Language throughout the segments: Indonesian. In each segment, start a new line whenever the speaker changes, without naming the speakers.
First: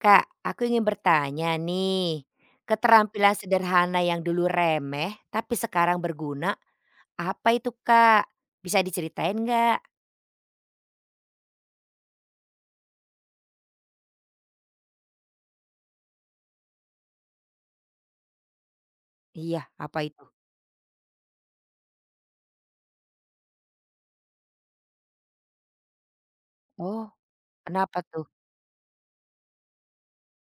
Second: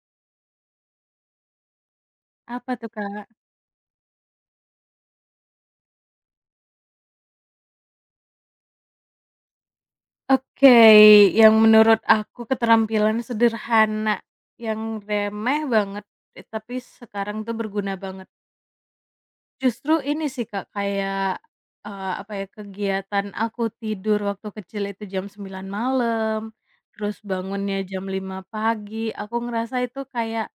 Kak, aku ingin bertanya nih,
Apa tuh, Kak?
keterampilan sederhana yang dulu remeh tapi sekarang berguna, apa itu Kak? Bisa diceritain nggak?
Oke, yang menurut aku keterampilan sederhana yang remeh banget, tapi sekarang tuh berguna banget.
Iya, apa
Justru
itu?
ini sih, Kak, kayak, apa ya, kegiatan aku tidur waktu kecil itu jam 9 malam,
Oh,
terus bangunnya
kenapa
jam
tuh?
5 pagi, aku ngerasa itu kayak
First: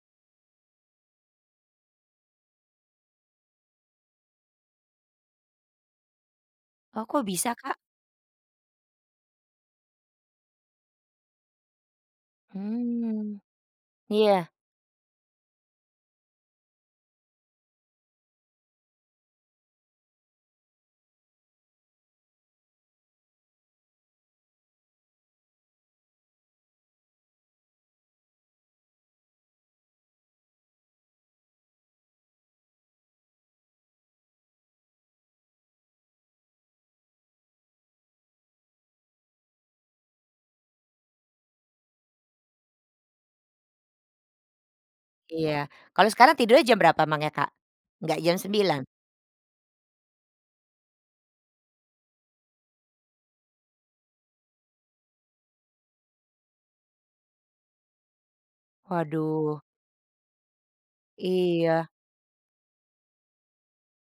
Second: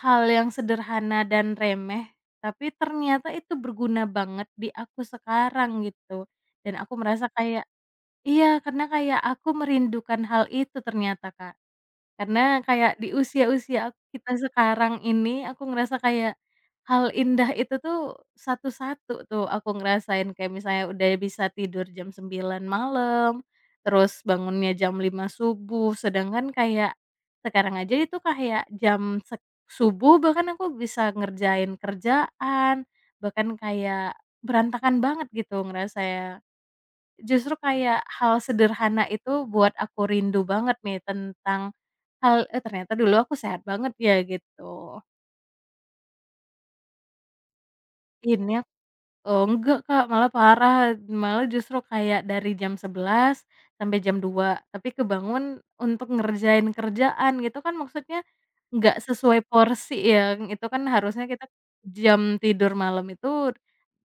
hal yang sederhana dan remeh, tapi ternyata itu berguna banget di aku sekarang gitu, dan aku
Oh, kok
merasa
bisa
kayak,
Kak?
iya, karena kayak aku merindukan hal itu ternyata, Kak. Karena kayak di
Hmm,
usia-usia kita
iya
sekarang ini, aku ngerasa kayak hal indah itu tuh satu-satu tuh aku ngerasain. Kayak misalnya udah bisa tidur jam 9 malam, terus bangunnya jam lima subuh, sedangkan kayak sekarang aja itu kayak jam sek subuh bahkan aku bisa ngerjain kerjaan, bahkan kayak berantakan banget gitu ngerasanya. Justru kayak hal sederhana itu buat aku rindu banget nih tentang hal, "Eh, ternyata dulu aku sehat banget ya," gitu.
iya. Kalau sekarang tidurnya jam berapa emangnya Kak? Nggak jam
Ini ak
9.
enggak, Kak, malah parah, malah justru kayak dari jam 11 sampai jam 2 tapi kebangun untuk ngerjain kerjaan gitu kan maksudnya nggak sesuai
Waduh,
porsi ya, itu kan harusnya kita
iya
jam tidur malam itu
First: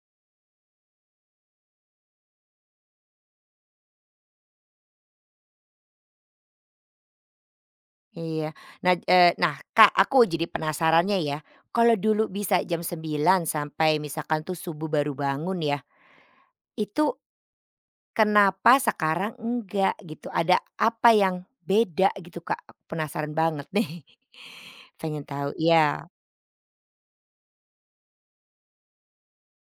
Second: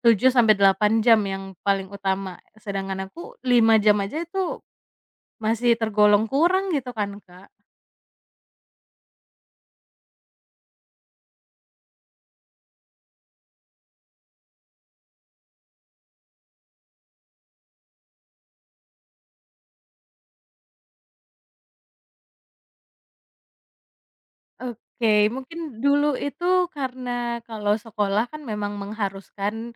7 sampai 8 jam yang paling utama, sedangkan aku 5 jam aja itu masih tergolong kurang gitu kan, Kak.
iya. Nah Kak, aku jadi penasarannya ya, kalau dulu bisa jam 9 sampai misalkan tuh subuh baru bangun ya, itu, kenapa sekarang enggak gitu? Ada apa yang beda gitu, Kak? Aku penasaran banget nih. Pengen
Oke,
tahu
mungkin
iya,
dulu itu karena kalau sekolah kan memang mengharuskan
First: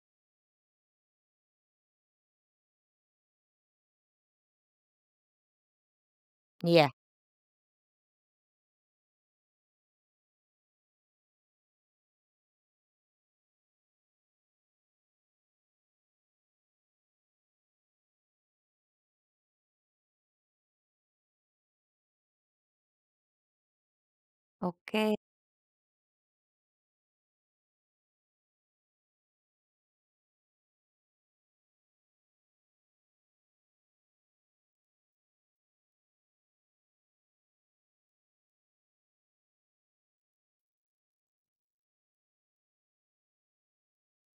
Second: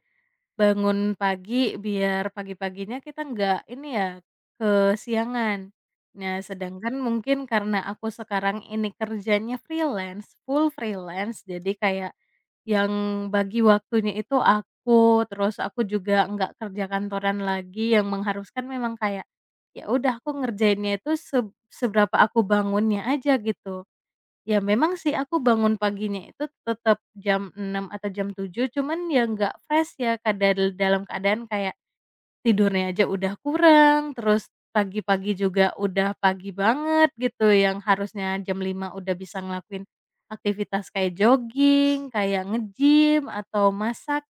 bangun pagi biar pagi-paginya kita nggak ini ya, kesiangan. Nah,
iya,
sedangkan mungkin karena aku sekarang ini kerjanya freelance, full freelance, jadi kayak yang bagi waktunya itu aku, terus aku juga nggak kerja kantoran lagi yang mengharuskan memang kayak, ya udah aku ngerjainnya itu seberapa aku bangunnya aja gitu. Ya memang sih
oke.
aku bangun paginya itu tetap jam 6 atau jam 7 cuman ya nggak fresh ya, Kak, dalam keadaan kayak tidurnya aja udah kurang, terus pagi-pagi juga udah pagi banget gitu yang harusnya jam 5 udah bisa ngelakuin aktivitas kayak jogging, kayak nge-gym, atau masak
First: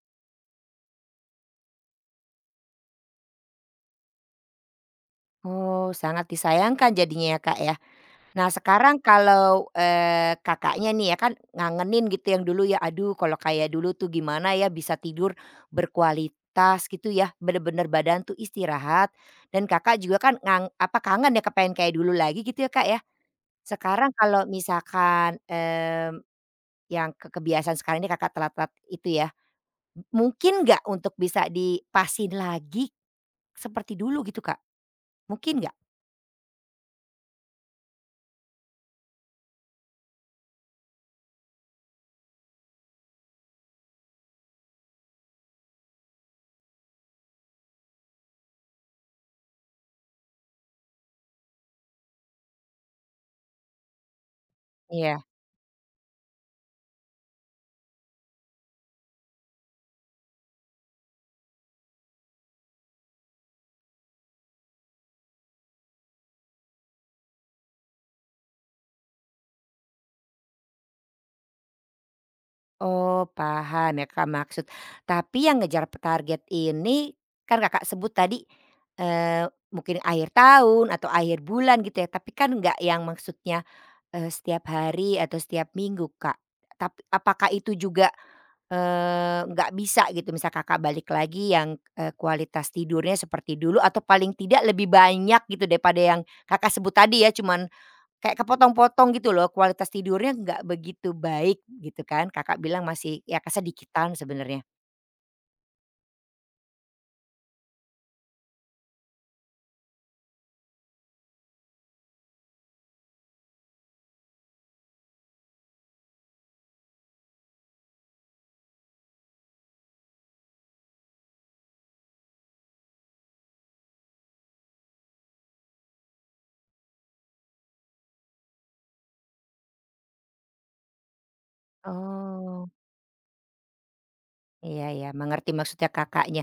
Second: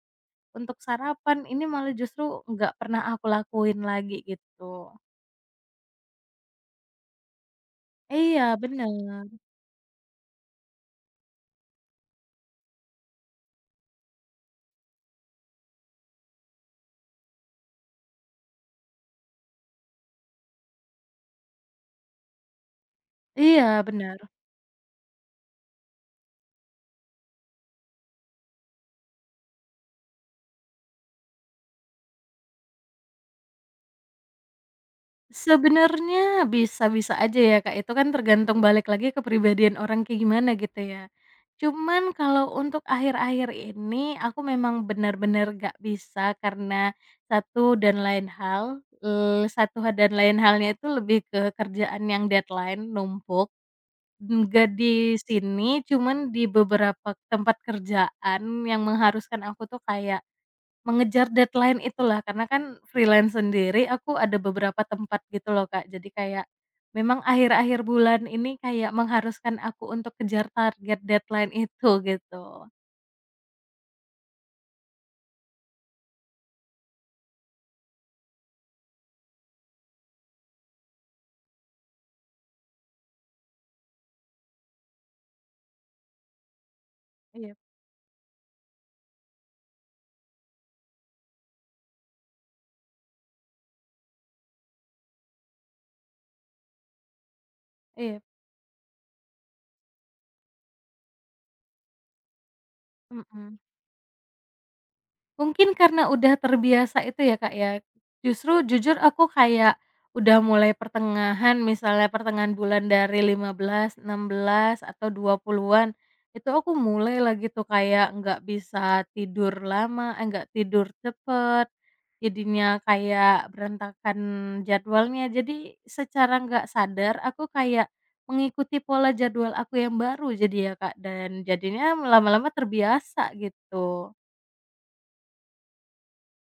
untuk sarapan, ini malah justru nggak pernah aku lakuin lagi gitu.
Oh, sangat disayangkan jadinya ya, Kak, ya.
Iya
Nah sekarang
bener,
kalau, Kakaknya nih ya kan ngangenin gitu yang dulu ya, aduh kalau kayak dulu tuh gimana ya bisa tidur berkualitas gitu ya, bener-bener badan tuh istirahat dan Kakak juga kan kangen ya kepengen kayak dulu lagi gitu ya, Kak, ya.
iya
Sekarang
bener.
kalau misalkan, yang ke kebiasaan sekarang ini Kakak telat-telat itu ya, mungkin nggak untuk bisa dipasin lagi seperti dulu gitu, Kak? Mungkin nggak?
Sebenarnya bisa-bisa aja ya, Kak, itu kan tergantung balik lagi kepribadian orang kayak gimana gitu ya. Cuman kalau untuk akhir-akhir ini aku memang benar-benar gak bisa karena satu dan lain hal, satu dan lain halnya itu lebih ke kerjaan yang deadline numpuk, nggak di
Iya.
sini cuman di beberapa tempat kerjaan yang mengharuskan aku tuh kayak mengejar deadline itulah, karena kan freelance sendiri aku ada beberapa tempat gitu loh, Kak. Jadi kayak memang akhir-akhir bulan ini kayak mengharuskan aku untuk kejar target deadline itu gitu.
Oh, paham ya Kak maksud. Tapi yang ngejar target ini kan Kakak sebut tadi, mungkin akhir tahun atau akhir bulan gitu ya, tapi kan nggak yang maksudnya, setiap hari atau setiap minggu Kak. Tapi apakah
Iya,
itu juga, nggak bisa gitu misal Kakak balik lagi yang, kualitas tidurnya seperti dulu atau paling tidak lebih banyak gitu daripada yang Kakak sebut tadi ya cuman
iya.
kayak kepotong-potong gitu loh, kualitas tidurnya nggak begitu baik gitu kan, Kakak bilang masih ya
Mhm.
kesedikitan sebenarnya.
Mungkin karena udah terbiasa itu ya, Kak, ya. Justru jujur aku kayak udah mulai pertengahan, misalnya pertengahan bulan dari 15 16 atau 20-an, itu aku mulai lagi tuh kayak nggak bisa tidur lama, eh, nggak tidur cepet, jadinya kayak berantakan jadwalnya. Jadi secara nggak sadar aku kayak mengikuti pola jadwal aku yang baru jadi ya, Kak, dan jadinya lama-lama
Oh.
terbiasa gitu.
Iya ya mengerti maksudnya Kakaknya.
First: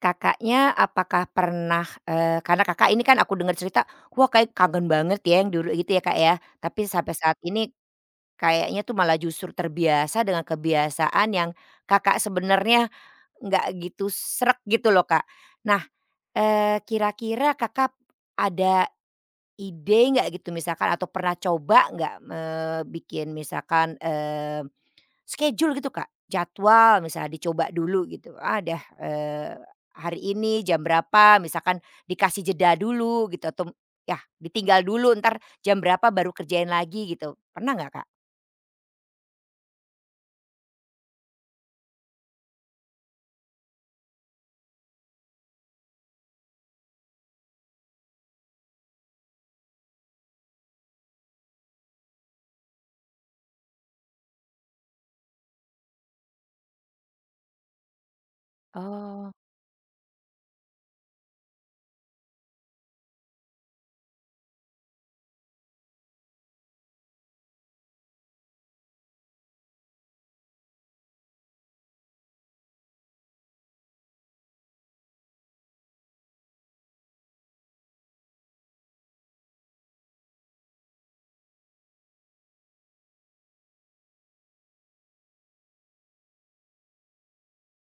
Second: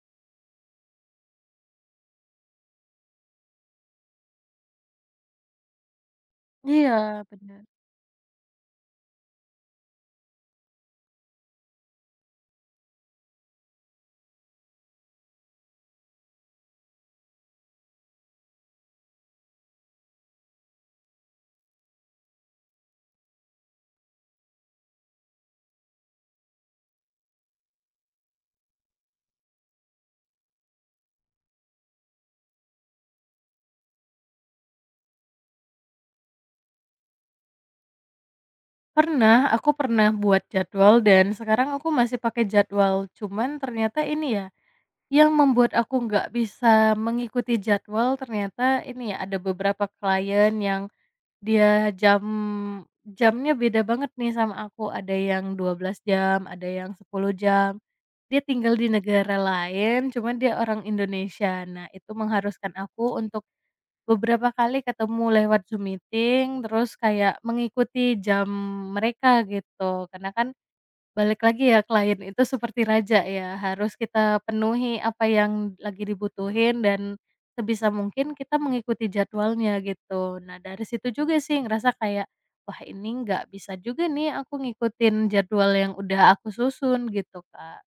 Kakaknya apakah pernah, karena Kakak ini kan aku dengar cerita, wah kayak kangen banget ya yang dulu gitu ya, Kak, ya. Tapi sampai
Iya,
saat
benar.
ini kayaknya tuh malah justru terbiasa dengan kebiasaan yang Kakak sebenarnya nggak gitu sreg gitu loh, Kak. Nah, kira-kira Kakak ada ide nggak gitu misalkan atau pernah coba nggak, bikin misalkan, schedule gitu, Kak? Jadwal misalnya dicoba dulu gitu, ah, dah, hari ini jam berapa misalkan dikasih jeda dulu gitu atau ya ditinggal dulu ntar jam berapa baru kerjain lagi gitu, pernah nggak, Kak?
Pernah, aku pernah buat jadwal dan sekarang aku masih pakai jadwal, cuman ternyata ini ya, yang membuat aku nggak bisa mengikuti jadwal ternyata ini ya, ada beberapa klien yang dia jamnya beda banget nih sama aku, ada yang 12 jam, ada yang 10 jam. Dia tinggal di
Oh.
negara lain, cuman dia orang Indonesia. Nah, itu mengharuskan aku untuk beberapa kali ketemu lewat Zoom meeting, terus kayak mengikuti jam mereka gitu. Karena kan balik lagi ya klien itu seperti raja ya, harus kita penuhi apa yang lagi dibutuhin dan sebisa mungkin kita mengikuti jadwalnya gitu. Nah, dari situ juga sih ngerasa kayak, "Wah, ini nggak bisa juga nih aku ngikutin jadwal yang udah aku susun," gitu, Kak.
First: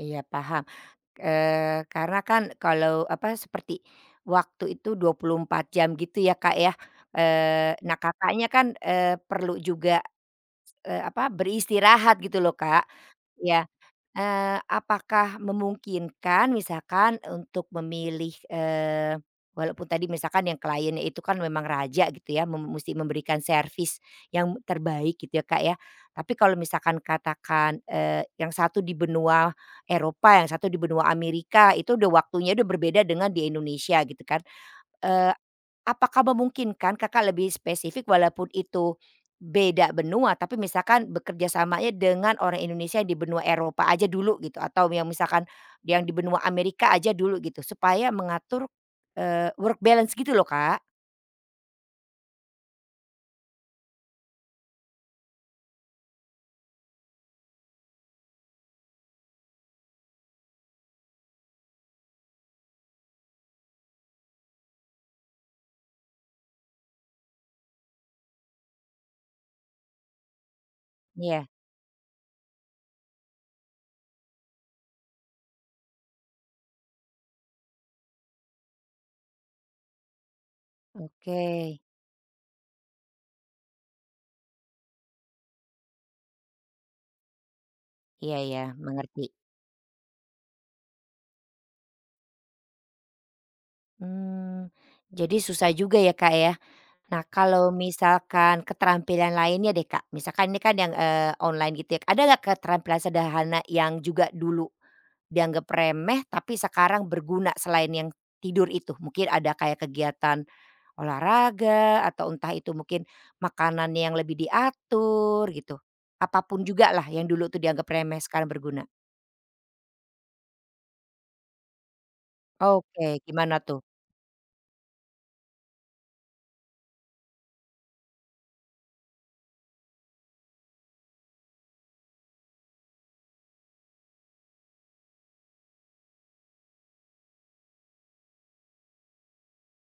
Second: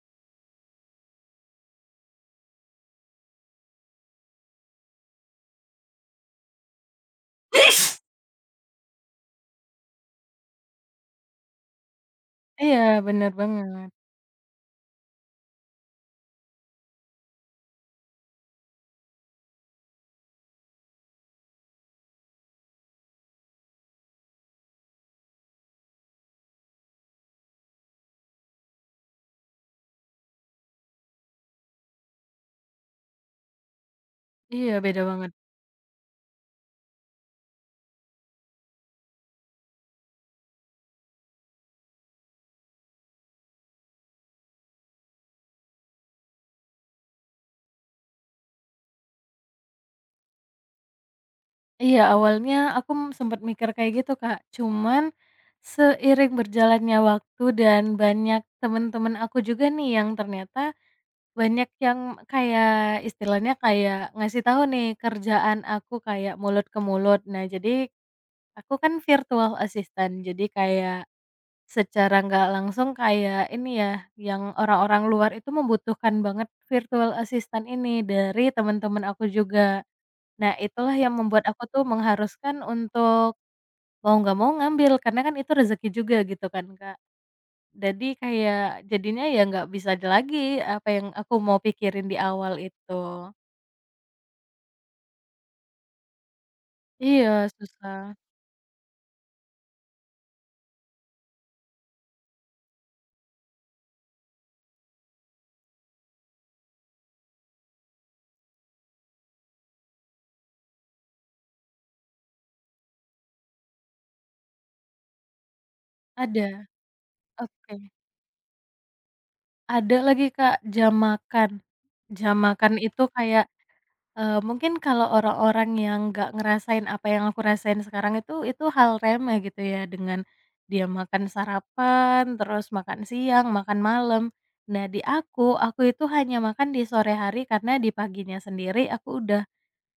Iya paham, karena kan kalau apa seperti waktu itu 24 jam gitu ya, Kak, ya, nah Kakaknya kan, perlu juga beristirahat gitu loh,
Iya,
Kak.
bener
Ya,
banget.
apakah memungkinkan misalkan untuk memilih, walaupun tadi misalkan yang kliennya itu kan memang raja gitu ya, musti memberikan servis yang terbaik gitu ya, Kak, ya. Tapi kalau misalkan katakan, yang satu di benua Eropa, yang satu di benua Amerika, itu udah waktunya udah berbeda dengan di Indonesia gitu kan.
Iya, beda banget.
Eee Apakah memungkinkan Kakak lebih spesifik walaupun itu beda benua, tapi misalkan bekerja samanya dengan orang Indonesia yang di benua Eropa aja dulu gitu, atau yang misalkan yang di benua Amerika aja dulu gitu, supaya mengatur, work balance gitu loh, Kak.
Iya, awalnya aku sempat mikir kayak gitu, Kak. Cuman seiring berjalannya waktu dan banyak temen-temen aku juga nih yang ternyata banyak yang kayak istilahnya kayak ngasih tahu nih kerjaan aku kayak mulut ke mulut. Nah, jadi aku kan virtual assistant, jadi kayak
Iya,
secara nggak langsung kayak ini ya, yang orang-orang luar itu membutuhkan banget virtual assistant ini dari teman-teman aku juga. Nah, itulah yang
oke.
membuat aku tuh mengharuskan untuk mau nggak mau ngambil, karena kan itu rezeki juga gitu kan, Kak. Jadi
Iya iya,
kayak
mengerti.
jadinya ya nggak bisa ada lagi apa yang aku mau pikirin di awal itu.
Mmm, jadi susah juga ya, Kak, ya. Nah,
Iya,
kalau
susah.
misalkan keterampilan lainnya deh, Kak, misalkan ini kan yang, online gitu ya, ada nggak keterampilan sederhana yang juga dulu dianggap remeh tapi sekarang berguna selain yang tidur itu. Mungkin ada kayak kegiatan olahraga atau entah itu mungkin makanannya yang lebih diatur gitu.
Ada,
Apapun juga lah yang dulu tuh
oke.
dianggap remeh sekarang berguna.
Ada lagi, Kak, jam makan. Jam makan itu
Oke,
kayak
gimana tuh?
Mungkin kalau orang-orang yang nggak ngerasain apa yang aku rasain sekarang itu hal remeh gitu ya, dengan dia makan sarapan, terus makan siang, makan malam. Nah di aku itu hanya makan di sore hari karena di paginya sendiri aku udah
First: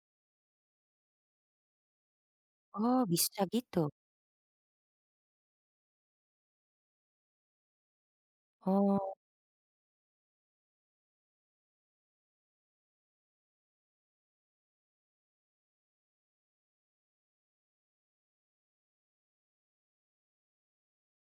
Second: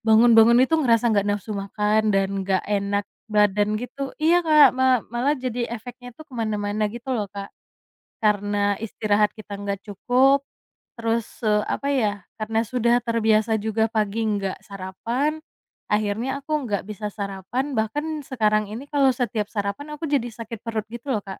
bangun-bangun itu ngerasa nggak nafsu makan dan nggak
Oh
enak
bisa
badan
gitu?
gitu, iya Kak, malah jadi efeknya tuh ke mana-mana gitu loh, Kak. Karena
Oh,
istirahat kita nggak cukup, terus, apa ya, karena sudah terbiasa juga pagi nggak sarapan, akhirnya aku nggak bisa sarapan, bahkan sekarang ini kalau setiap sarapan aku jadi sakit perut gitu loh, Kak.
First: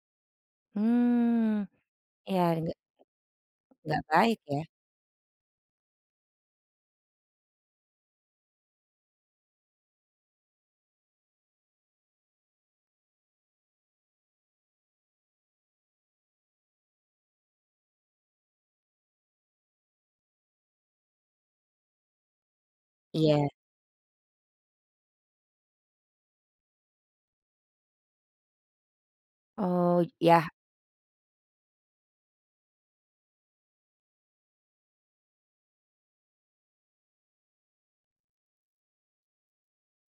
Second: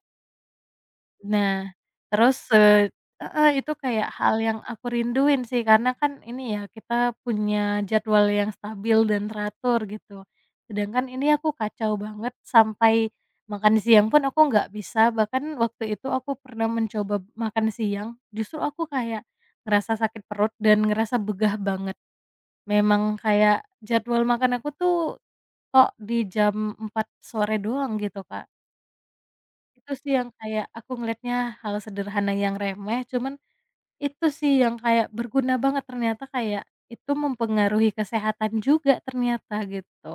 hmm
Nah, terus,
ya
heeh, itu
nggak
kayak hal
baik ya.
yang aku rinduin sih, karena kan ini ya, kita punya jadwal yang stabil dan teratur gitu. Sedangkan ini aku kacau banget, sampai makan siang pun aku nggak bisa, bahkan waktu itu aku pernah mencoba makan siang, justru aku kayak ngerasa sakit perut dan ngerasa begah banget. Memang
Iya.
kayak jadwal makan aku tuh, kok di jam 4 sore doang gitu, Kak. Itu
Oh,
sih yang
ya,
kayak aku ngelihatnya hal sederhana yang remeh, cuman itu sih yang kayak berguna banget ternyata kayak itu mempengaruhi kesehatan juga ternyata gitu.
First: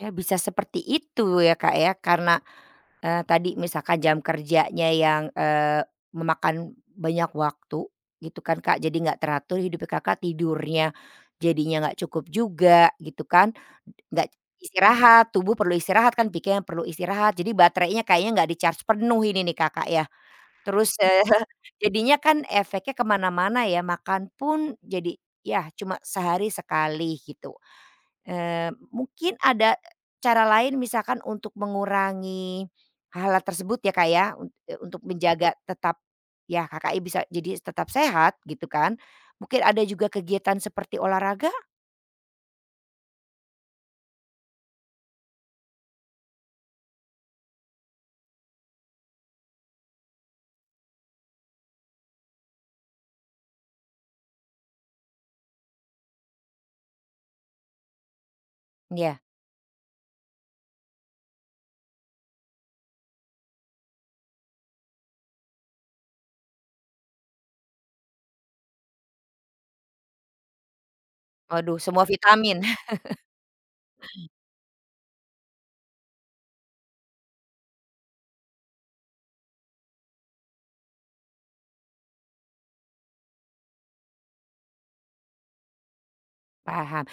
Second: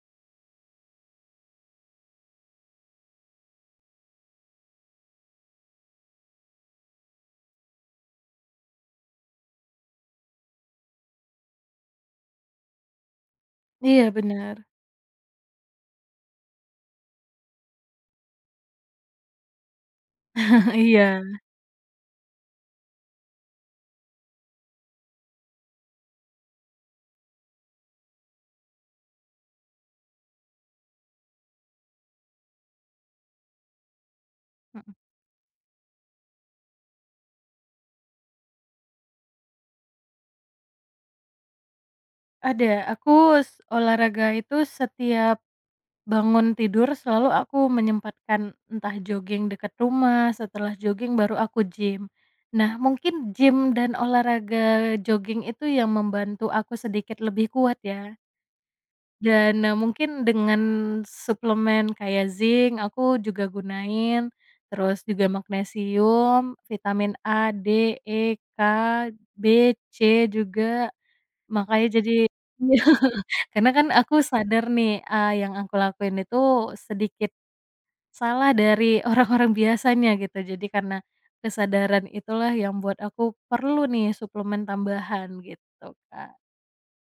ya, bisa seperti itu ya Kak ya karena tadi misalkan jam kerjanya yang, memakan banyak waktu gitu kan, Kak, jadi nggak teratur hidup Kakak, tidurnya jadinya nggak cukup juga gitu kan,
Iya,
nggak
benar.
istirahat, tubuh perlu istirahat kan, pikiran perlu istirahat, jadi baterainya kayaknya nggak di-charge penuh ini nih, Kakak, ya. Terus,
Iya,
jadinya kan efeknya kemana mana ya, makan pun jadi, ya cuma sehari sekali gitu. Mungkin ada cara lain misalkan untuk mengurangi hal-hal tersebut ya, Kak, ya,
mhm.
untuk menjaga tetap ya Kakaknya bisa jadi tetap sehat gitu kan. Mungkin ada juga kegiatan seperti olahraga?
Ada, aku olahraga itu setiap bangun tidur selalu aku menyempatkan entah jogging dekat rumah, setelah jogging baru aku gym. Nah mungkin gym dan olahraga jogging itu yang membantu aku sedikit lebih kuat ya.
Ya?
Dan, mungkin dengan suplemen kayak zinc aku juga gunain, terus juga magnesium, vitamin A, D, E, K, B, C juga.
Waduh
Makanya
semua
jadi
vitamin.
karena kan aku sadar nih, ah yang aku lakuin itu sedikit salah dari orang-orang biasanya gitu. Jadi karena kesadaran itulah yang buat aku perlu nih suplemen tambahan gitu, Kak.
Paham.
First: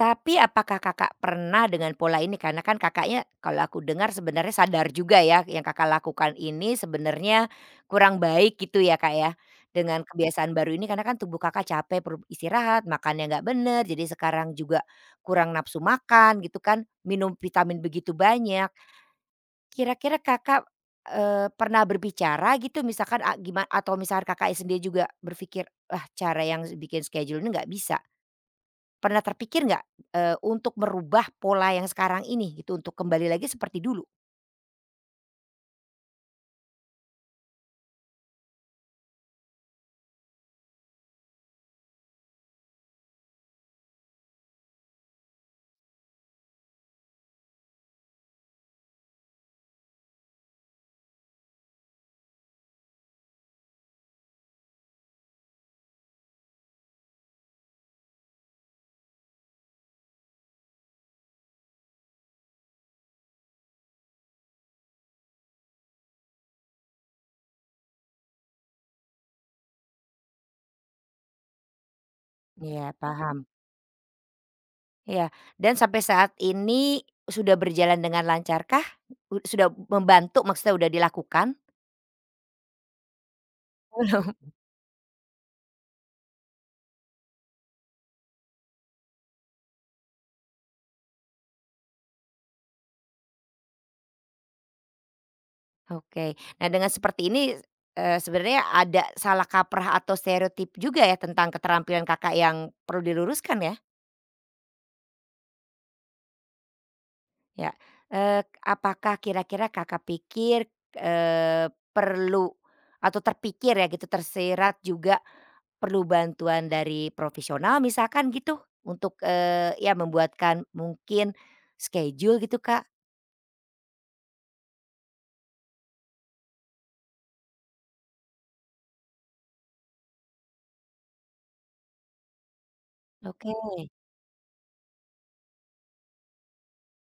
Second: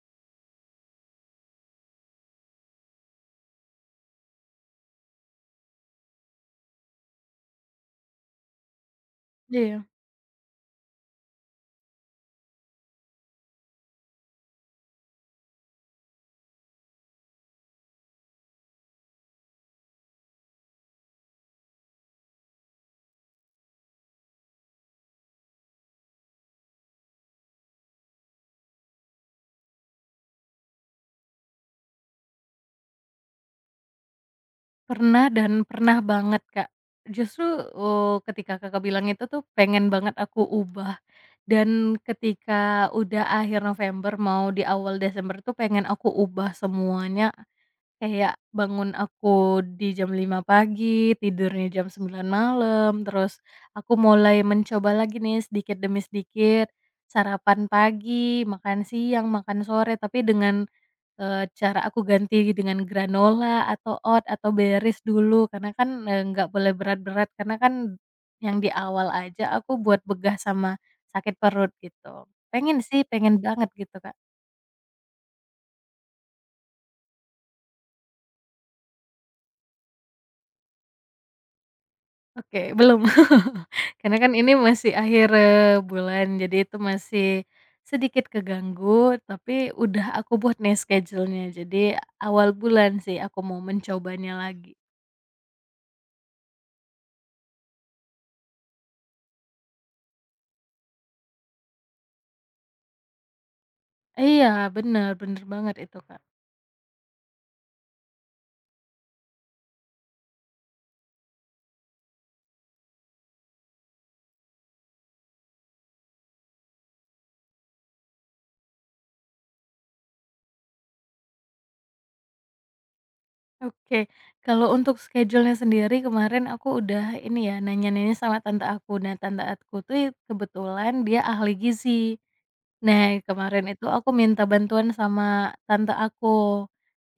Tapi apakah Kakak pernah dengan pola ini? Karena kan Kakaknya kalau aku dengar sebenarnya sadar juga ya yang Kakak lakukan ini sebenarnya kurang baik gitu ya Kak ya.
Iya.
Dengan kebiasaan baru ini karena kan tubuh Kakak capek perlu istirahat, makannya nggak bener, jadi sekarang juga kurang nafsu makan gitu kan, minum vitamin begitu banyak. Kira-kira Kakak, pernah berbicara gitu misalkan a gima atau misalkan kakak sendiri juga berpikir, "Wah, cara yang bikin schedule ini nggak bisa." Pernah terpikir nggak, untuk merubah pola yang sekarang ini gitu, untuk kembali lagi seperti dulu?
Pernah dan pernah banget, Kak. Justru, ketika Kakak bilang itu tuh pengen banget aku ubah, dan ketika udah akhir November mau di awal Desember tuh pengen aku ubah semuanya, kayak bangun aku di jam 5 pagi, tidurnya jam 9 malam, terus aku mulai mencoba lagi nih sedikit demi sedikit, sarapan pagi, makan siang, makan sore, tapi dengan cara aku ganti dengan granola atau oat atau berries dulu karena kan, nggak boleh berat-berat karena kan yang di awal aja aku buat begah sama sakit perut gitu. Pengen
Iya
sih, pengen
paham,
banget gitu, Kak.
iya. Dan sampai saat ini sudah berjalan dengan lancarkah? Sudah membantu maksudnya udah dilakukan?
Oke, belum. Karena kan
Belum.
ini masih akhir, bulan jadi itu masih sedikit keganggu tapi udah aku buat nih schedule-nya jadi awal bulan sih aku mau mencobanya lagi.
Oke. Nah dengan seperti ini, sebenarnya ada salah kaprah atau stereotip juga ya tentang keterampilan Kakak yang perlu diluruskan ya?
Iya bener, bener banget itu, Kak.
Ya. Apakah kira-kira Kakak pikir, eee, perlu atau terpikir ya gitu tersirat juga. Perlu bantuan dari profesional misalkan gitu untuk, ya membuatkan mungkin schedule gitu, Kak?
Oke, kalau untuk schedule-nya sendiri kemarin aku udah ini ya, nanya-nanya sama tante aku. Nah, tante aku tuh kebetulan dia ahli gizi. Nah,
Oke,
kemarin itu aku minta bantuan sama tante aku.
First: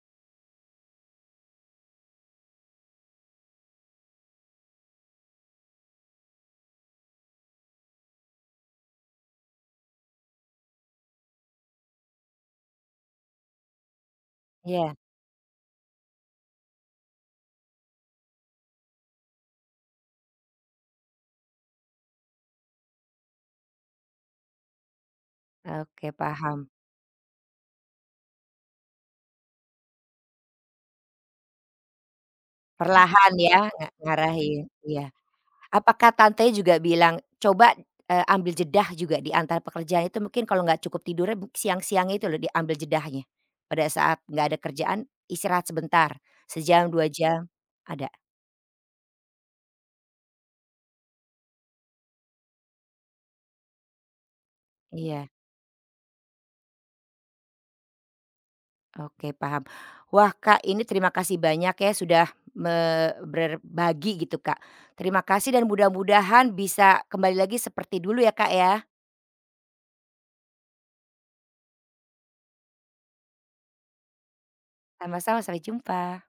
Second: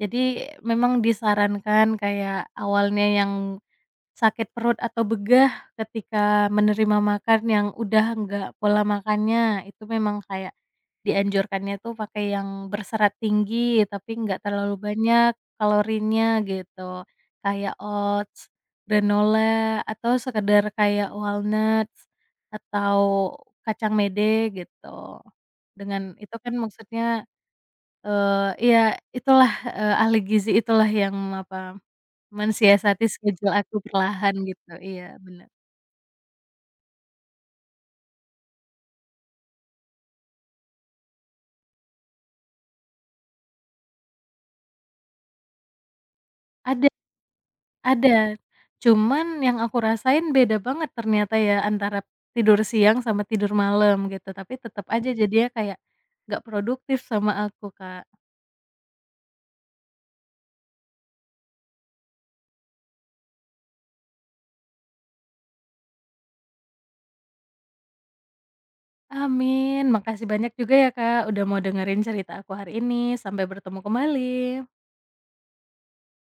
Jadi memang disarankan kayak awalnya yang sakit perut atau begah ketika menerima makan yang udah nggak pola makannya, itu memang kayak dianjurkannya tuh pakai yang berserat tinggi, tapi nggak terlalu
iya,
banyak kalorinya gitu. Kayak oats, granola, atau sekedar kayak walnuts, atau kacang mede gitu.
oke
Dengan itu kan
paham.
maksudnya, iya, itulah, ahli gizi itulah yang apa mensiasati
Perlahan
schedule
ya
aku
nga
perlahan
ngarahin,
gitu, iya
iya.
bener.
Apakah Tante juga bilang, "Coba, ambil jedah juga di antara pekerjaan itu mungkin kalau nggak cukup tidurnya siang-siang itu loh diambil jedahnya. Pada saat nggak ada kerjaan, istirahat sebentar,
Ada
sejam, 2 jam." Ada?
ada, cuman yang aku rasain beda banget ternyata ya antara tidur siang sama tidur malam gitu, tapi tetep aja
Iya.
jadinya kayak nggak produktif sama aku, Kak.
Oke paham. Wah Kak ini terima kasih banyak ya sudah me berbagi gitu Kak. Terima kasih dan mudah-mudahan bisa kembali lagi seperti dulu ya Kak ya.
Amin, makasih banyak juga ya, Kak, udah mau dengerin cerita aku hari ini, sampai bertemu kembali.
Sama-sama, sampai jumpa.